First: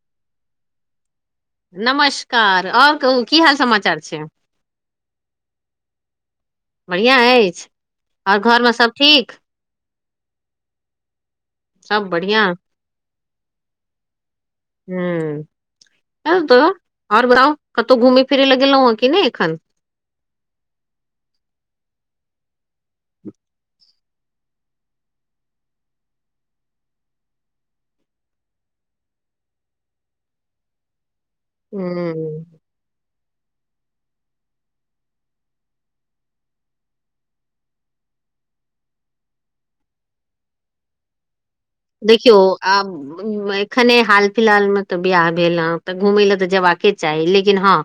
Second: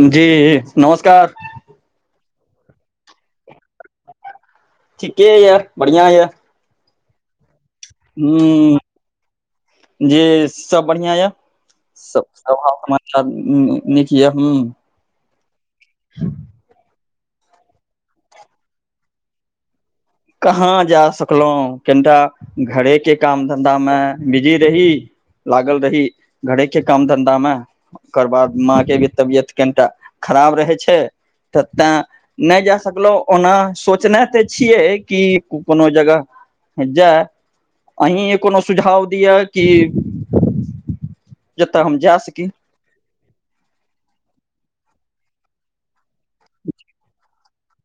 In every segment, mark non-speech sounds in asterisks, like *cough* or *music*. जी नमस्कार। नमस्कार आओर कहू की हाल समाचार छै। ठीके या बढ़िया या। बढ़िआँ अछि। और घरमे हुं सब ठीक जी सब बढ़िआँ या। सब सब हाल समाचार नी नीक या हुं। हुं त और बताउ कतहु घुम फिरै लए गेलौए कि नहि एखन। कहाँ जा सकलौं कनीटा घरे के काम धंधा मे बिजी रही। लागल रही घरे के काम धन्धा मे। ओकर बाद माँ के भी तबियत कनीटा खराब रहै छै। त तें हूँ नै जा सकलहुँ ओना सोचने त छियै। की कूपनो जगह जाइ अहीं य कोनो सुझाव दीअ की। देखियौ सकी आब। एखने हाल फिलहाल मे तऽ बियाह भेल ह तऽ घूमय लए तऽ जबाके चाही लेकिन हँ।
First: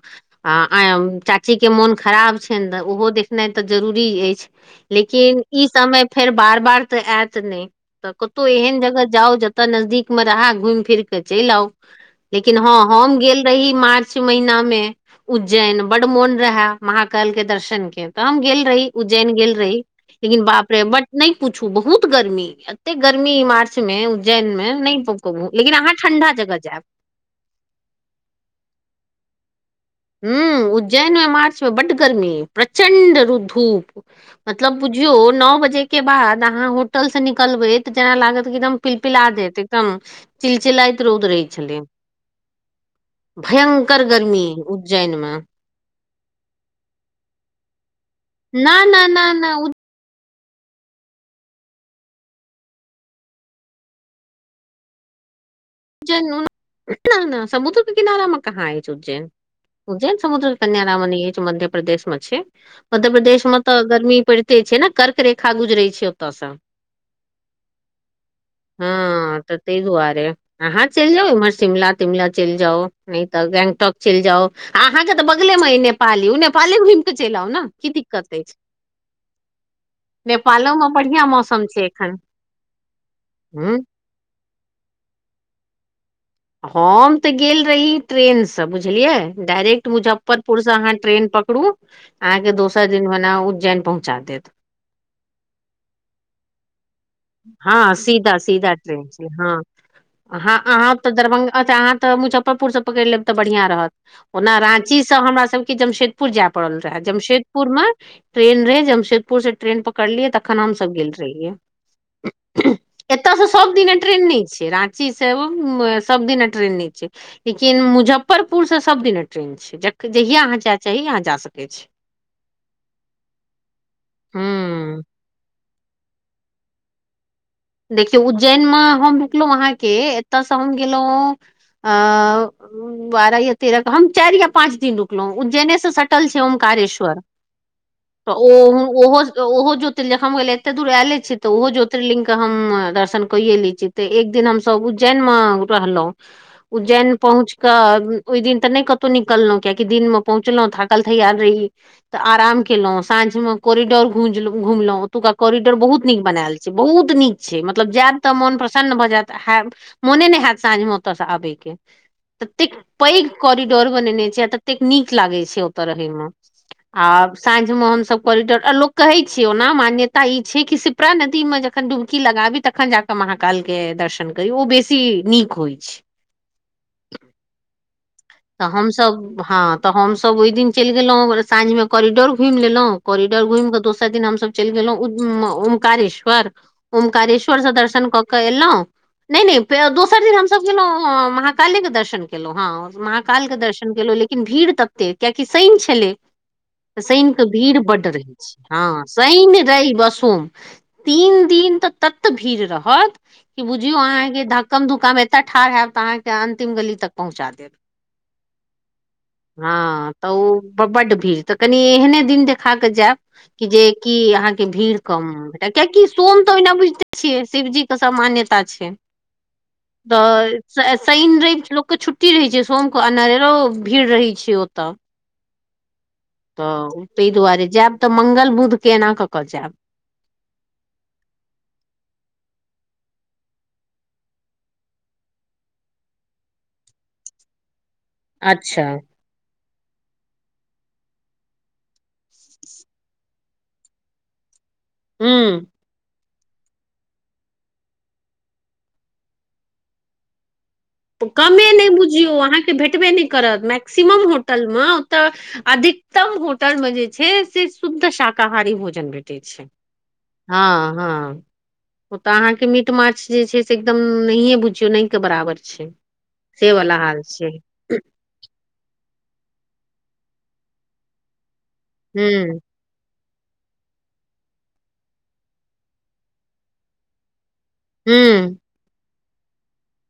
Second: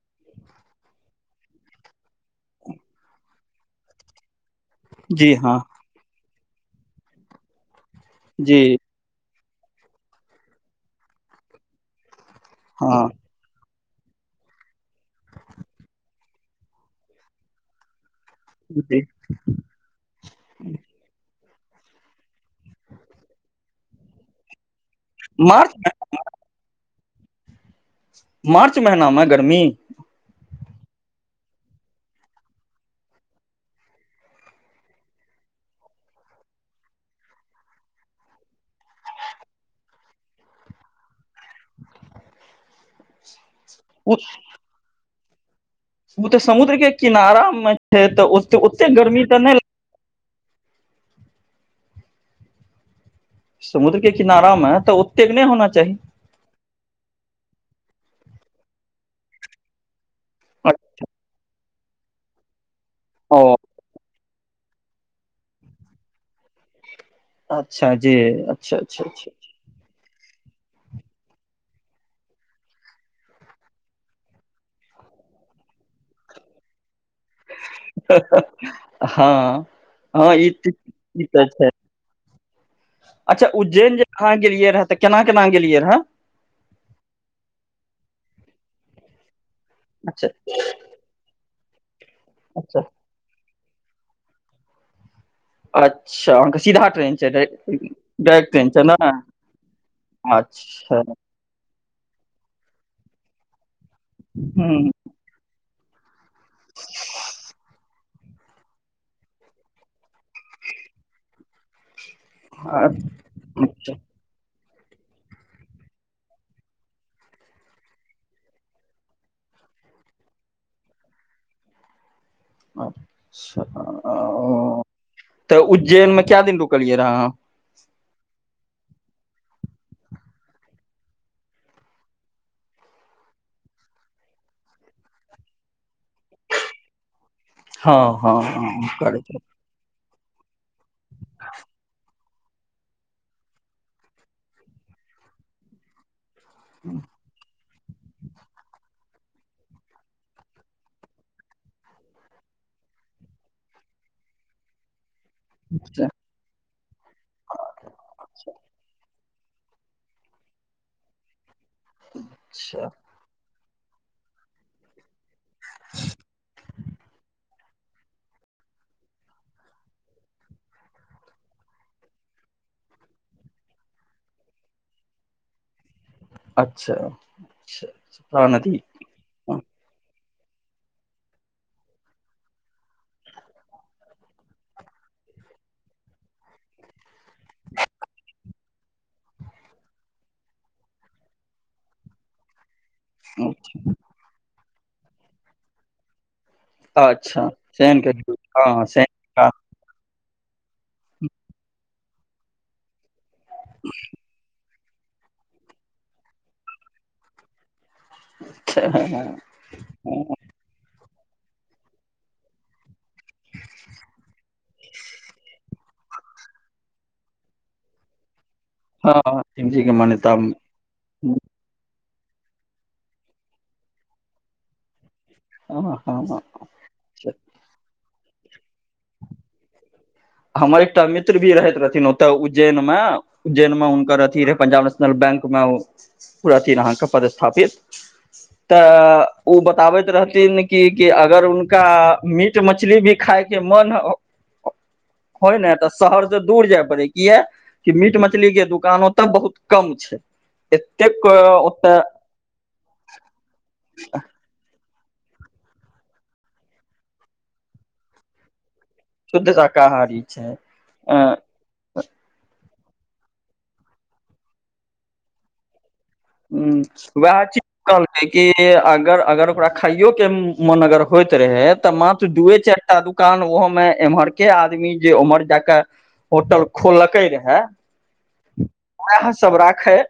आ- आ चाचीके मोन खराब छैन तऽ ओहो देखनाय तऽ जरूरी अैछ। जी लेकिन हँ इ समय फेर बार बार तऽ ऐत ने तऽ कतौ जी एहन जगह जाउ जतऽ नजदीक मे रहा घुमि फिर के चैल आउ। लेकिन ह हँ हम गेल रही मार। च महिना मे उज्जैन बड मोन रहे महाकाल के दर्शन के। तहन गेल रही जी उज्जैन गेल रही। लेकिन बाप रे बट नैय पूछू बहुत गर्मी एते गर्मी मार्च। च मे उज्जैन में मार्च लेकिन अहाँ ठंडा जगह जेइब। मार्च महिना मे गर्मी। हूँ उज्जैन मे मार्च मे बड गर्मी प्रचण्ड रू धूप। मतलब बुझियो न बजे के बाद आहाँ होटल से निकलबे तऽ जेना लागत एकदम। पिल पिलादेत एकदम चिलचिलइत रौद रहै छेलै। भयंकर गर्मी उज्जैन मे। मुदा समुद्र के किनारा मे छै तऽ ना ओते-ओते ना गर्मी ना तऽ ना नैय ल समुद्र के किनारा मे तऽ ओतेक नैय होना चाही। उज्जैन समुद्र के किनारा मे कहाँ अैछ उज्जैन उज्जैन। समुद्र अ किनारा मे नै अैछ ध्यप्रदेश मे छै ओ मध्यप्रदेश मे। तऽ गर्मी पड़िते छै ने कर्क रेखा गुजरेै छैय ओतऽ स। अच्छा जे अच्छा- अच्छा अच्छा। तैय दुआरे आहाँ चैल जाउ इम्हर शिमला -तिमला चैल जाउ। नैय तऽ गैंगटोक चैल जाउ आहाँ के तऽ बगले मे या नेपाल यौ नेपाले घुम चैल औ ने की दिक्कत अैछ। हँ हँ ई त नेपालो मे ई बढ़ियां तऽ मौसम छै एखन। अच्छा ह उज्जैन जे आहाँ गेलियै रह तऽ केना -केना गेलियै रहे। हम तऽ गेल रही ट्रेन स बुझलियै डायरेक्ट अच्छा मुजफ्फरपुर से आहाँ ट्रेन पकड़ू आहाँ के अच्छा दोसर दिन भने उज्जैन पहुँचा देत। अच्छा आँहा के सिधा ट्रेन छै ह डायरेक्ट सीधा -सीधा ट्रेन छै हं। ह आहाँ अच्छा तऽ दरभंगा आहाँ तऽ मुजफ्फरपुर से पकैड़ लेब तऽ बढ़िया रहत ओना राँची। सब हमरा सबके जमशेदपुर जेेएय पड़ल रहे जमशेदपुर मे। ट्रेन रहे, जमशेदपुर से ट्रेन पकड़लियै तखन हम सब गेल रहिैयै। एतऽ स सब ह दिने ट्रेन नैय छैय? राँची से सब दिन ट्रेन नै छै, लेकिन मुजफ्फरपुर से सब दिन ट्रेन छैय। जहिया आहाँ जाय चाही, आहाँ जा सकै छी। *inaudible* *inaudible* अ ह तऽ उज्जैन मे केऽ दिन रुकलियै आहाँ। देखियौ, उज्जैन मे हम निकलौ आहाँके, एतय स हम गेलौ आ बारह या तेरह के हम, चैर या पाँच दिन रुकलौ, उज्जैने स सटल छै ॐकारेश्वर। अहाँ तऽ हँ ओ हँ हँ ओहो करैत -ओहो ज्योतिर्लिंग हम कहलौ, एते दूर एयले छी तऽ, ओहो ज्योतिर्लिंग। हम दर्शन कैये लै छी तऽ, एक दिन हमस उज्जैन मे रहलौ, उज्जैन पहुँच कऽ, ओय दिन तऽ नैय कतौ निकलौ, कियाकि दिन मे पहुँचलौ, थाकल -थैयाल रही। त आराम केलौ साँझ मे कोरिडोर घुमलौ। ओतुका करिडोर बहुत अच्छा नीक बनेऽयल छै, बहुत बहुत नीक छै, मतलब जायत तऽ मोन प्रसन्न भऽ जेऽत, मोने नैय हेऽत साँझ मे ओतऽ स आबे के। ततेक पैघ कोरिडोर बनेने छै, आ ततेक नीक लागेै छैय। से ओत रहै मे, आब साँझ मे हमसब कोरिडोर, आ लोको कहे छैय ओना, मान्यता ई छै कि सिपरा नदी मे जख जखन डुमकी लगाबी, तखन जाके महाकाल के दर्शन करी, ओ बेसी नीक होय छैय। अच्छा! प्राण तऽ नदी हमसभ हँ, तऽ हमसभ ओहि दिन चलि गेलहुँ, साँझ मे कोॉरिडोर घुमि लेलहुॅ। कोरिडोर घुमि कऽ, दोसर दिन हमसभ चलि गेलहुँ उज्ज ओऊंकारेश्वर। ओंकारेश्वर स दर्शन कऽ कऽ एलहु। नहि -नहि दोसर दिन हमस गेलहुँ, महाकाली के दर्शन केलहुं, हँ। कालके दर्शन केलहुँ, लेकिन भीड़ ततते कियाकि शनिन छलै। तऽ शनिके अच्छा भीड़ शैन बड्ड के रहै छै, हँ शैन शनि, रैव, आ सोम। तीन दिन तऽ तत भीड़ रहत, कि बुझियौ अहाँके धक कम दुुकााम एतऽ ठाढ़ हैब तऽ, अहाँके अंतिम गली तक पहुँचा देब। हँ, तऽ ओ बड्ड भीड़ तऽ, कनि एहने दिन देखा कऽ जायब। कि जे की, अहाँके भीड़ कम। कियकि सोम तऽ ओहिना बुझिते छियै, शिवजीे के सब सामान्यता। छै, हँ शिव जी के मान्यता तऽ शनि, रैव लोकके छुट्टी रहै छै, सोम के अनहरो भीड़ रहै छै ओतऽ। उहु- उहू। तऽ ताहि दुआरे, जायब तऽ मंगल, बुध, केना कऽ -कऽ जायब। हमर एकटा मित्र भी रहैत रहथिन, ओतय उज्जैन मे। उज्जैन मे हुनकर अथी रहै, पंजाब नेशनल बैंक मे ओ अथि अहाँके पदस्थापित। अच्छा तऽ। ओ बताबैत रहथिन कि, कि अगर हुनका मीट -मछली भी खायके मन होय हूँ ने तऽ, शहर से दूर जाय पड़े, किया कि मीट- मछली के दुकानो ओतऽ बहुत कम छै। एतेक कमे नहि ओतऽ बुझियौ, अहाँके भेटबे नहि करत, मैक्सिमम हो होटल मे ओतऽ अधिकतम होटल मे जे छै, से शुद्ध श शाकाहारी भोजन भेटै शुद्ध छै, शाकाहारी छै हँ-हँ। अ ओ तऽ अहाँके मीट -माछ जे छै, से एकदम नहिए बुझियौ, नहिके बराबर छै। से हुं, वाला हाल उएह छै चि कहलकै कि अगर - अगर ओकरा खाइयो के मोन अगर होइत रहै- तऽ माँ त दुए हूँ चारि एकटा दुकान ओहो में एम्हर के आदमी जे उम्हर जाके होटल खोललकै रहे, हू वेएह सब राखय,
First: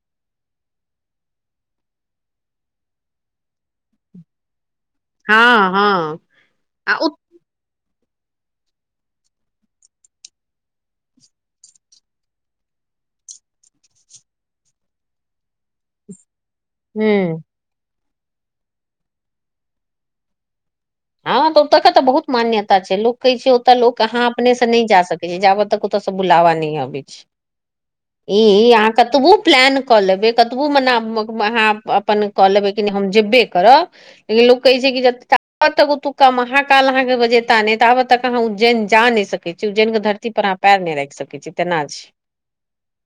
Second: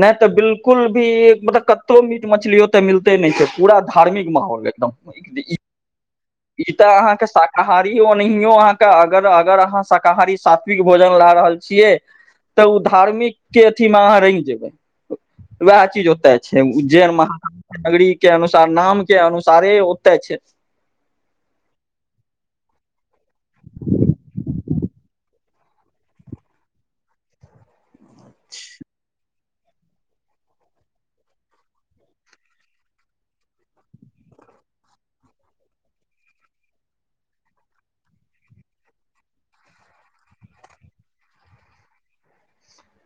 नहि तऽ बिलकुल भी मतलब कतौ मीट मछली ओतऽ मिलते नहि छै पूरा धार्मिक माहौल एकदम हँ हँ ई त आ ओ अहाँके शाक शाकाहारी ओनहियो अहाँके अगर - अगर अहाँ शाकाहारी सात्विक भोजन ला रहल छियै तऽ ओ धार्मिक के अथी मे अहाँ रंगि जेबै वएह चीज होतै। छै, उज्जैन हूँ महनगरी के अनुसार नाम के अनुसारे ओतय छै। हँऽ ओतऽ के तऽ बहुत मान्यता छै लोक कहै छै ओतऽ लोक अहाँ अपने से नहि जा सकै छी जाबत तक ओतऽ से अहांके बुलावा नै अबै छै ई अहाँ कतबो प्लान कऽ लेबै कतबो मने अहाँ अपन कऽ लेबै कि हम जेबे करब लेकिन लोक कहै छै कि जते जाबत काल ओतुका महाकाल अहाँ के बजेता नहि ताबत अहाँ उज्जैन जा नहि सकै छी उज्जैनक के धरती पर पएर नहि राखि सकैत छी तेना छै।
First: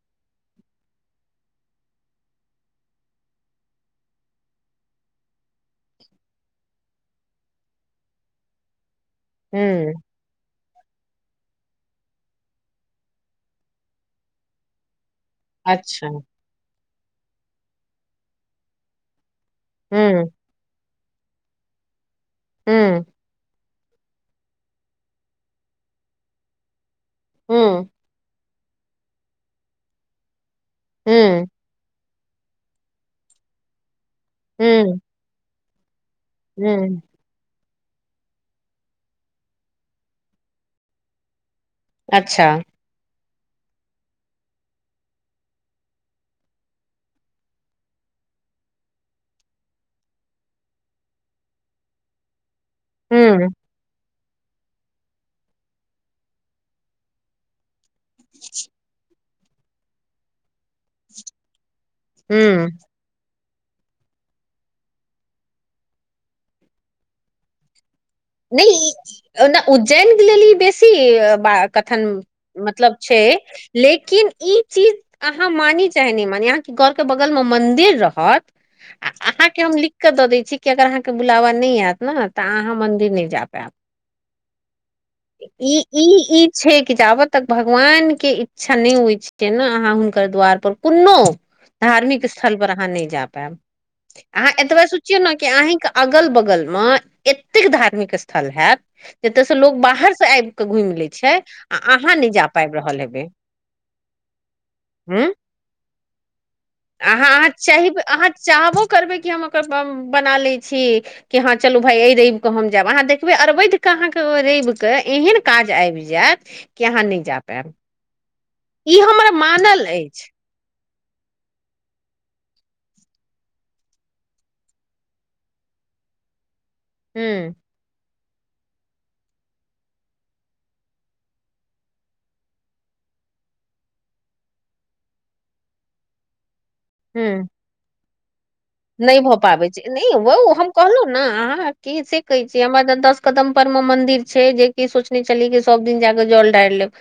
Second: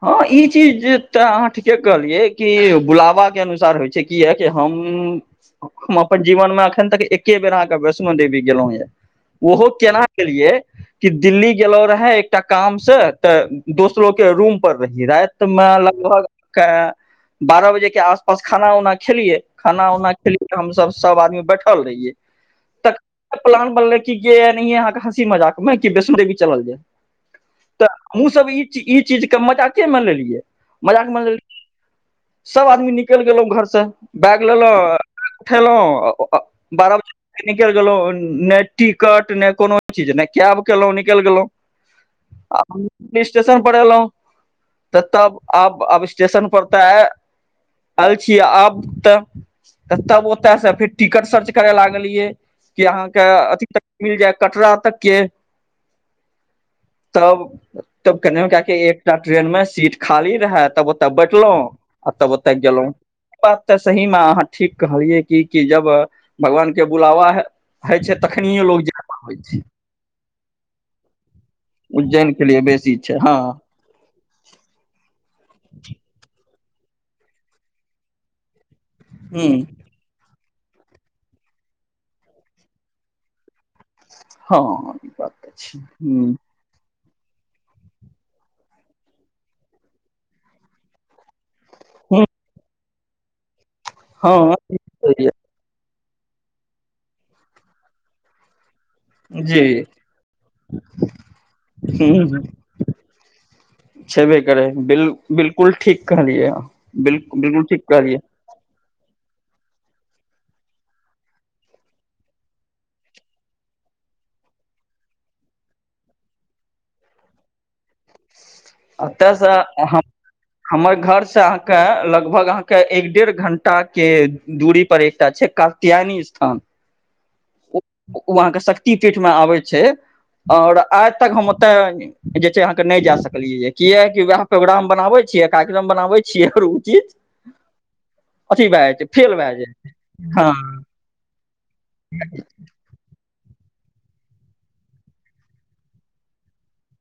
हँ ई चीज तऽ अहाँ ठीके कहलियै कि बुलावा के अनुसार होइ छै। किया कि हम्म हम अपन जीवन मे अखन तक एके बेर अहाँके वैष्णो देवी गेलहुँं ये ओहो हुँ, केना गेलियै कि दिल्ली गेलो रहे एकटा काम से तऽ दोसरो के रूम रहि राति मे अच्छा, लगभग बारह बजे के आस पास खाना उना खेलियै। खाना उना हुँ, खेलियै त हमसब सब आदमी बैठल रहियै हुँ, तखन प्लान बनलै कि एनहिये हँसी मजाक मे कि वैष्णो देवी चलल जाय तऽ हुँ, अहूं सब ई ई चीजके मजाके मे लेलियै मजाक माइन हुँ, लेलखिन। सभ आदमी निकलि गेलहुँ घरसँ, बैग लेलहुँ अ हुँ, उठेलहुँ अ बारह हुँ, बजे निकलि गेलहुँ ने टिकट ने कोनो चीज ने कैब केलहुँ निकलि गेलहुँ। अच्छा, आ स्टेशन पर एलहुँ तऽ तब आब - आब स्टेशन पर तऽ आयल छीय आब तऽ तऽ तब ओतय सँ फेर टिकट सर्च करय लागलियै कि अहाँके हुँ, अथि मिल जाय कटरा तक के तब तब कनिहु केए कऽ एकटा ट्रेन मे सीट खाली रहय तब ओतऽ बैठलहु। आ तब ओतऽ हुँ, गेलहुं। बात तऽ सहीमे अहाँ ठीक कहलियै कि की जब भगवान के बुलावा हैत होइ छै तखनि नहि इ ओना उज्जैन के लेल ई बेसी बात कथन उज्जैन के लिए बेसी मतलब छै हँ छैय, लेकिन ई चीज अहाँ मानी चाहे नै मानी यदि अहांके घर के बगल मे मंदिर रहत आ अहांके ह हम लिख के दऽ दै छी कि अगर अहाँके बुलावा नहि आयत ने तऽ अहाँ मंन्दिर नहि जा पायब। हँ ई बात तऽ ई छै ई ई छै कि जाबत तक भगवान के इच्छा नहि होइत छय ने अहाँ हुनकर द्वार पर कोनो ह धार्मिक स्थल पर अहाँ नहि जा पायब, अहाँ हँ एतबे सोचियौ ने कि अहींके अगल बगल मे एतेक धार्मिक स्थल हेएत जतय से जी लोक बाहर से आबि कऽ घुमि लै छै आ अहाँ नहि ह जा पाबि रहल हेबै। छेबे करै हूँ बिलकुल ठीक कहलियै बु अहाँ अहाँ बिलकुल ठीक चाहबै कहलियै। अहाँ चाहबो करबै कि हम ओकर बना ले छी कि हँ चलू भाय ए रव कऽ हम। जब अहाँ देखबै अरवैदिक अहाँके रविके एहन काज आबि जायत। य आहाँ नहि जा पायब। ई हमर तऽसँ मानल अछि हमर घर से अहाँके लगभग अहाँके एक डेढ़ घंटा के दूरी पर एकटा छै आहा क द्यानी स्थान। हू *unintelligible* ओ अहाँके शक्ति पीठमे आबै छै। और आज तक हम ओते जे छै अहाँ के नहि जा सक कहलिय किएकी वएह प्रोग्राम बनाबे छीयै कार्यक्रम बनाबे छियै। चीज हू। अथी भए जाइ छै नहि फेल भऽ भए पाबै जाइ छै नहि ओ हम हँ कहलहुँ ने अहाँ के से कहै छियै हमर ज दस कदम पर मे मंदिर छै जेकि सोचने छलीै सब दिन जाके जल ढारि लेब।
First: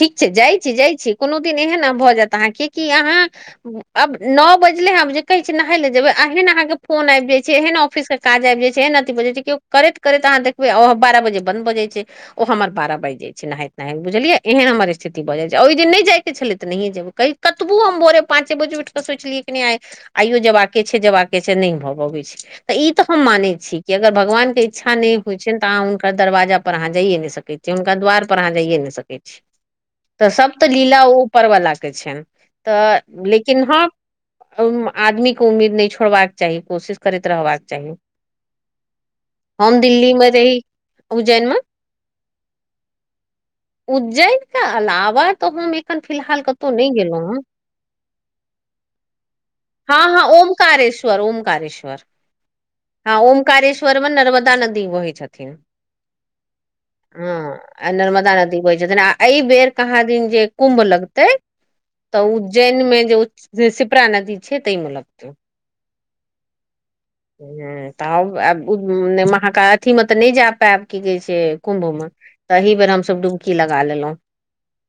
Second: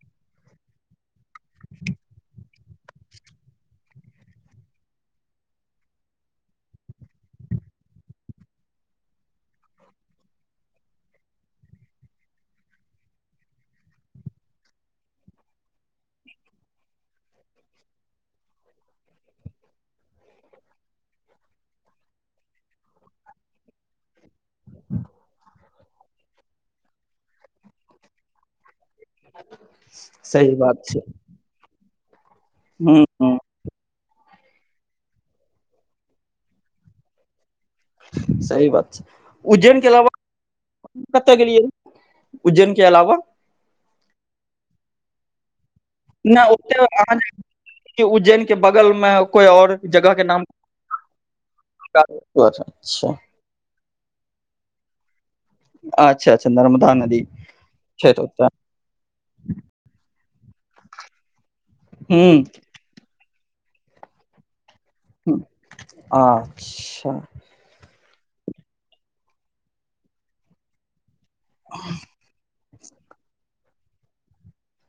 ठीक छै जाइ छी जाइ छी कोनो दिन एहन ने भऽ जायत अहाँके कि अहाँ। अब नओ बजले है जे कहै छी न ले जेबै एहन अहाँ के फोन आबि जय छै एहन ऑफिस के काज आब जाइ छै एहन अथी भ जय छै केओ। करैत करैत अहाँ देखबै बारह बजे बंद ब जाय छै ओ हमर बारह बाजि जाय छै। नहात नहात बुझलिय एहन हमर स्थिति भऽ जा छै ओहि दिन नहि जाय के छलै तऽ नहिए जेबै कै। कतबो हम भोरे पाँचे बजे उठ कऽ सोचलियै क नहि आइ आइयो जेबाक के छै जेबाक के छै नहि भऽ पबैत छै। तऽ ई तऽ हम मानै छी कि अगर भगवान के इच्छा नहि होइ छनि तऽ अहाँ हुनकर दरवाजा पर अहाँ जाइयए नहि सकैत छी। हुनका द्वार पर अहाँ जाइए नहि सकै। तऽ सब सही तऽ बात छै लीला ओपर्वला के छनि तऽ हूँ हूँ लेकिन किन्ह आदमी के उम्मीद नहि छोड़बाक चाही कोशिश करैत रहबाकी सही बात छै उज्जैन के अलावा। रहहि *inaudible* कतऽ गेलियै उज्जैन के अलावा। उज्जैन के अलावा तऽ हम एखन फिलहाल कतहु नहि गेलहुँ हेँ। कि उज्जैन के बगल मे कोई आओर। हँ हँ ओमकारेश्वर ओमकारेश्वर अच्छा हँ ओम कारेश्वर में नर्मदा नदी बहै छथिन। अच्छा अच्छा नर्मदा नदी। आ छै तऽ नर्मदा ओतऽ नदी बहै छथिन आ एहि बेर कहाँ दिन जे कुम्भ लगते। तऽ हूँ उज्जैन मे जे सिपरा नदी छै तै में लगते। ह अच्छा। ह तऽ अहाँके अथी मे तऽ नहि जा पायब की कहै छै। से कुम्भ में तही बेर हमसब डुमकी लगा लेलहुं।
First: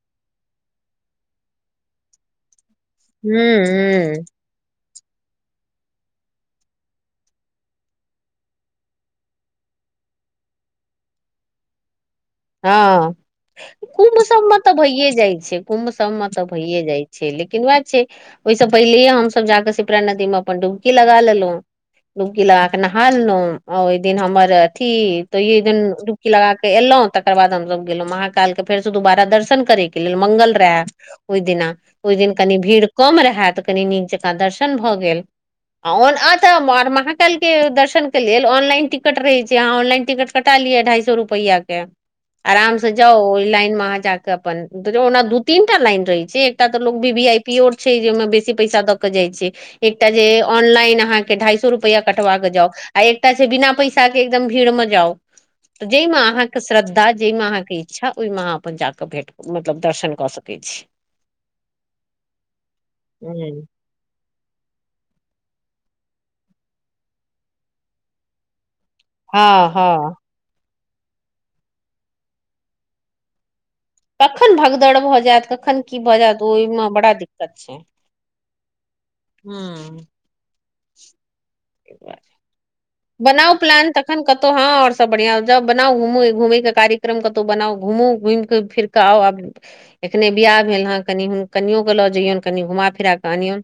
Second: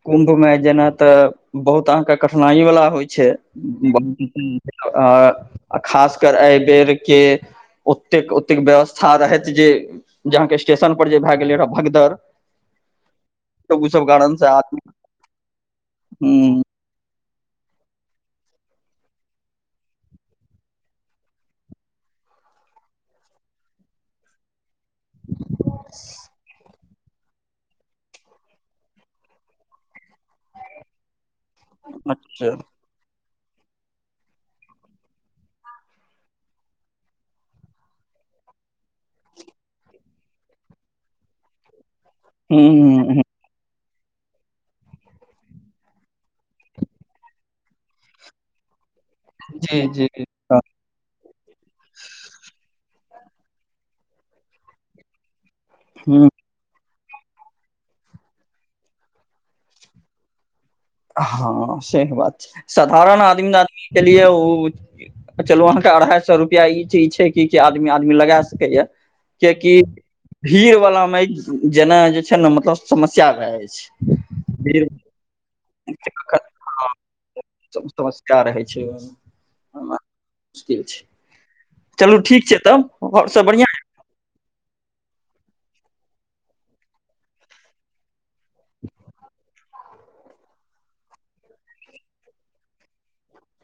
कुम्भ मे जेना तऽ बहुत अहाँके कठिनाई वालला होइ छै। हूं हूं खास कर एहि बेेर के। ओतेक ओतेक व्यवस्था रहैत जे जेहाँके स्टेशन पर जे भए गेलै रह भगदर। हँ कुम्भ सब मे तऽ आदमी भये जाय छै कुम्भ सब मे तऽ ह भैे जाय छै। छै लेकिन उएह छै ओहिसँ पहिलेे हमसभ जा कऽ सिपरा नदीमे अपन डुमकी लगा लेलहुँ। डुबकी लगा के नहायलहु ओहि दिन हमर। अथी तोयन डूबकी लगा क एलहु। तकर बाद हमसभ गेलहुं महाकाल के फेर से दुबारा दर्शन करे के लेल मंगल रहे ओहि दिना ओहि दिन अच्छा कनि भीड़ कम रहए त कनि नीक जकाँ दर्शन भऽ गेल। तऽ महाकाल के दर्शन के लेल ऑनलाइन टिकट रहै छै, अहाँ ऑनलाइन टिकट कटा लिय ढाई सो रुपैयाके, आरामसँ जाउ हूँ ओहि लाइन मे अहाँजाके के अपन। ओना दू तीन टा लाइन रहय छैय एकटा तऽ लोक वी- वी-आई -पी ओ छै जे मे बेसी पैसा द क जाइ छैय। जी जी एकटा जे ऑनलाइन अहाँके ढाई सए रुपया कटवाके जाउ आ एकटा छैय बिना पैसाके एकदम भीड़मे जाउ त जाहिमे हूँ अहाँ के श्रद्धा, जाहिमे अहाँके इच्छा ओहिमे अहाँ अपन जाकऽ भेंट मतलब दर्शन कऽ सकैत छी। हँ सेह बात छैय। साधारण आदमी, हूँ आदमी के लिए ओ चलू अहाँके अढ़ाई सए रुपआ ई चीज छैय कि, कि आदमी-आदमी लगा सकै या। हँ किएकि हँ भीड़ वालामे जेनाय जे छैय ने मतलब समस्या भए जाइ छैय। कखन भगदड़ भऽ जायत कखन की भऽ जायत ओहिमे बड़ा दिक्कत छैय। *unintelligible* रहय छैय ओ। हूँ। मुश्किल छैय। ब चलू ठीक छैय तब। आओर सब बनाउ बढ़िआँ प्लान तक एखन कतौ हँ और सब बढ़िया जाउ बनाउ घुमू घूमयके कार्यक्रम कतउ बनाउ घूमू घुमिके फेर। *unintelligible* एखने बियाह भेल हेँ, कनि हूँ कनियो क लऽ जइयौन कनि घुमा फिरा कऽ अनियौन।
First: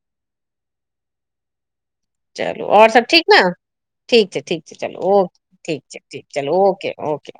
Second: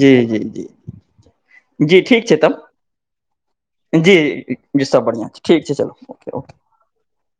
जी- जी -जी- जी ठीक छैय तब। चलू आओर सब ठीक ने ठीक छै जी- ठीक जी सब बढ़िआँ छैय। ठीक छै चलु ओके- ओके। ओके-ओके।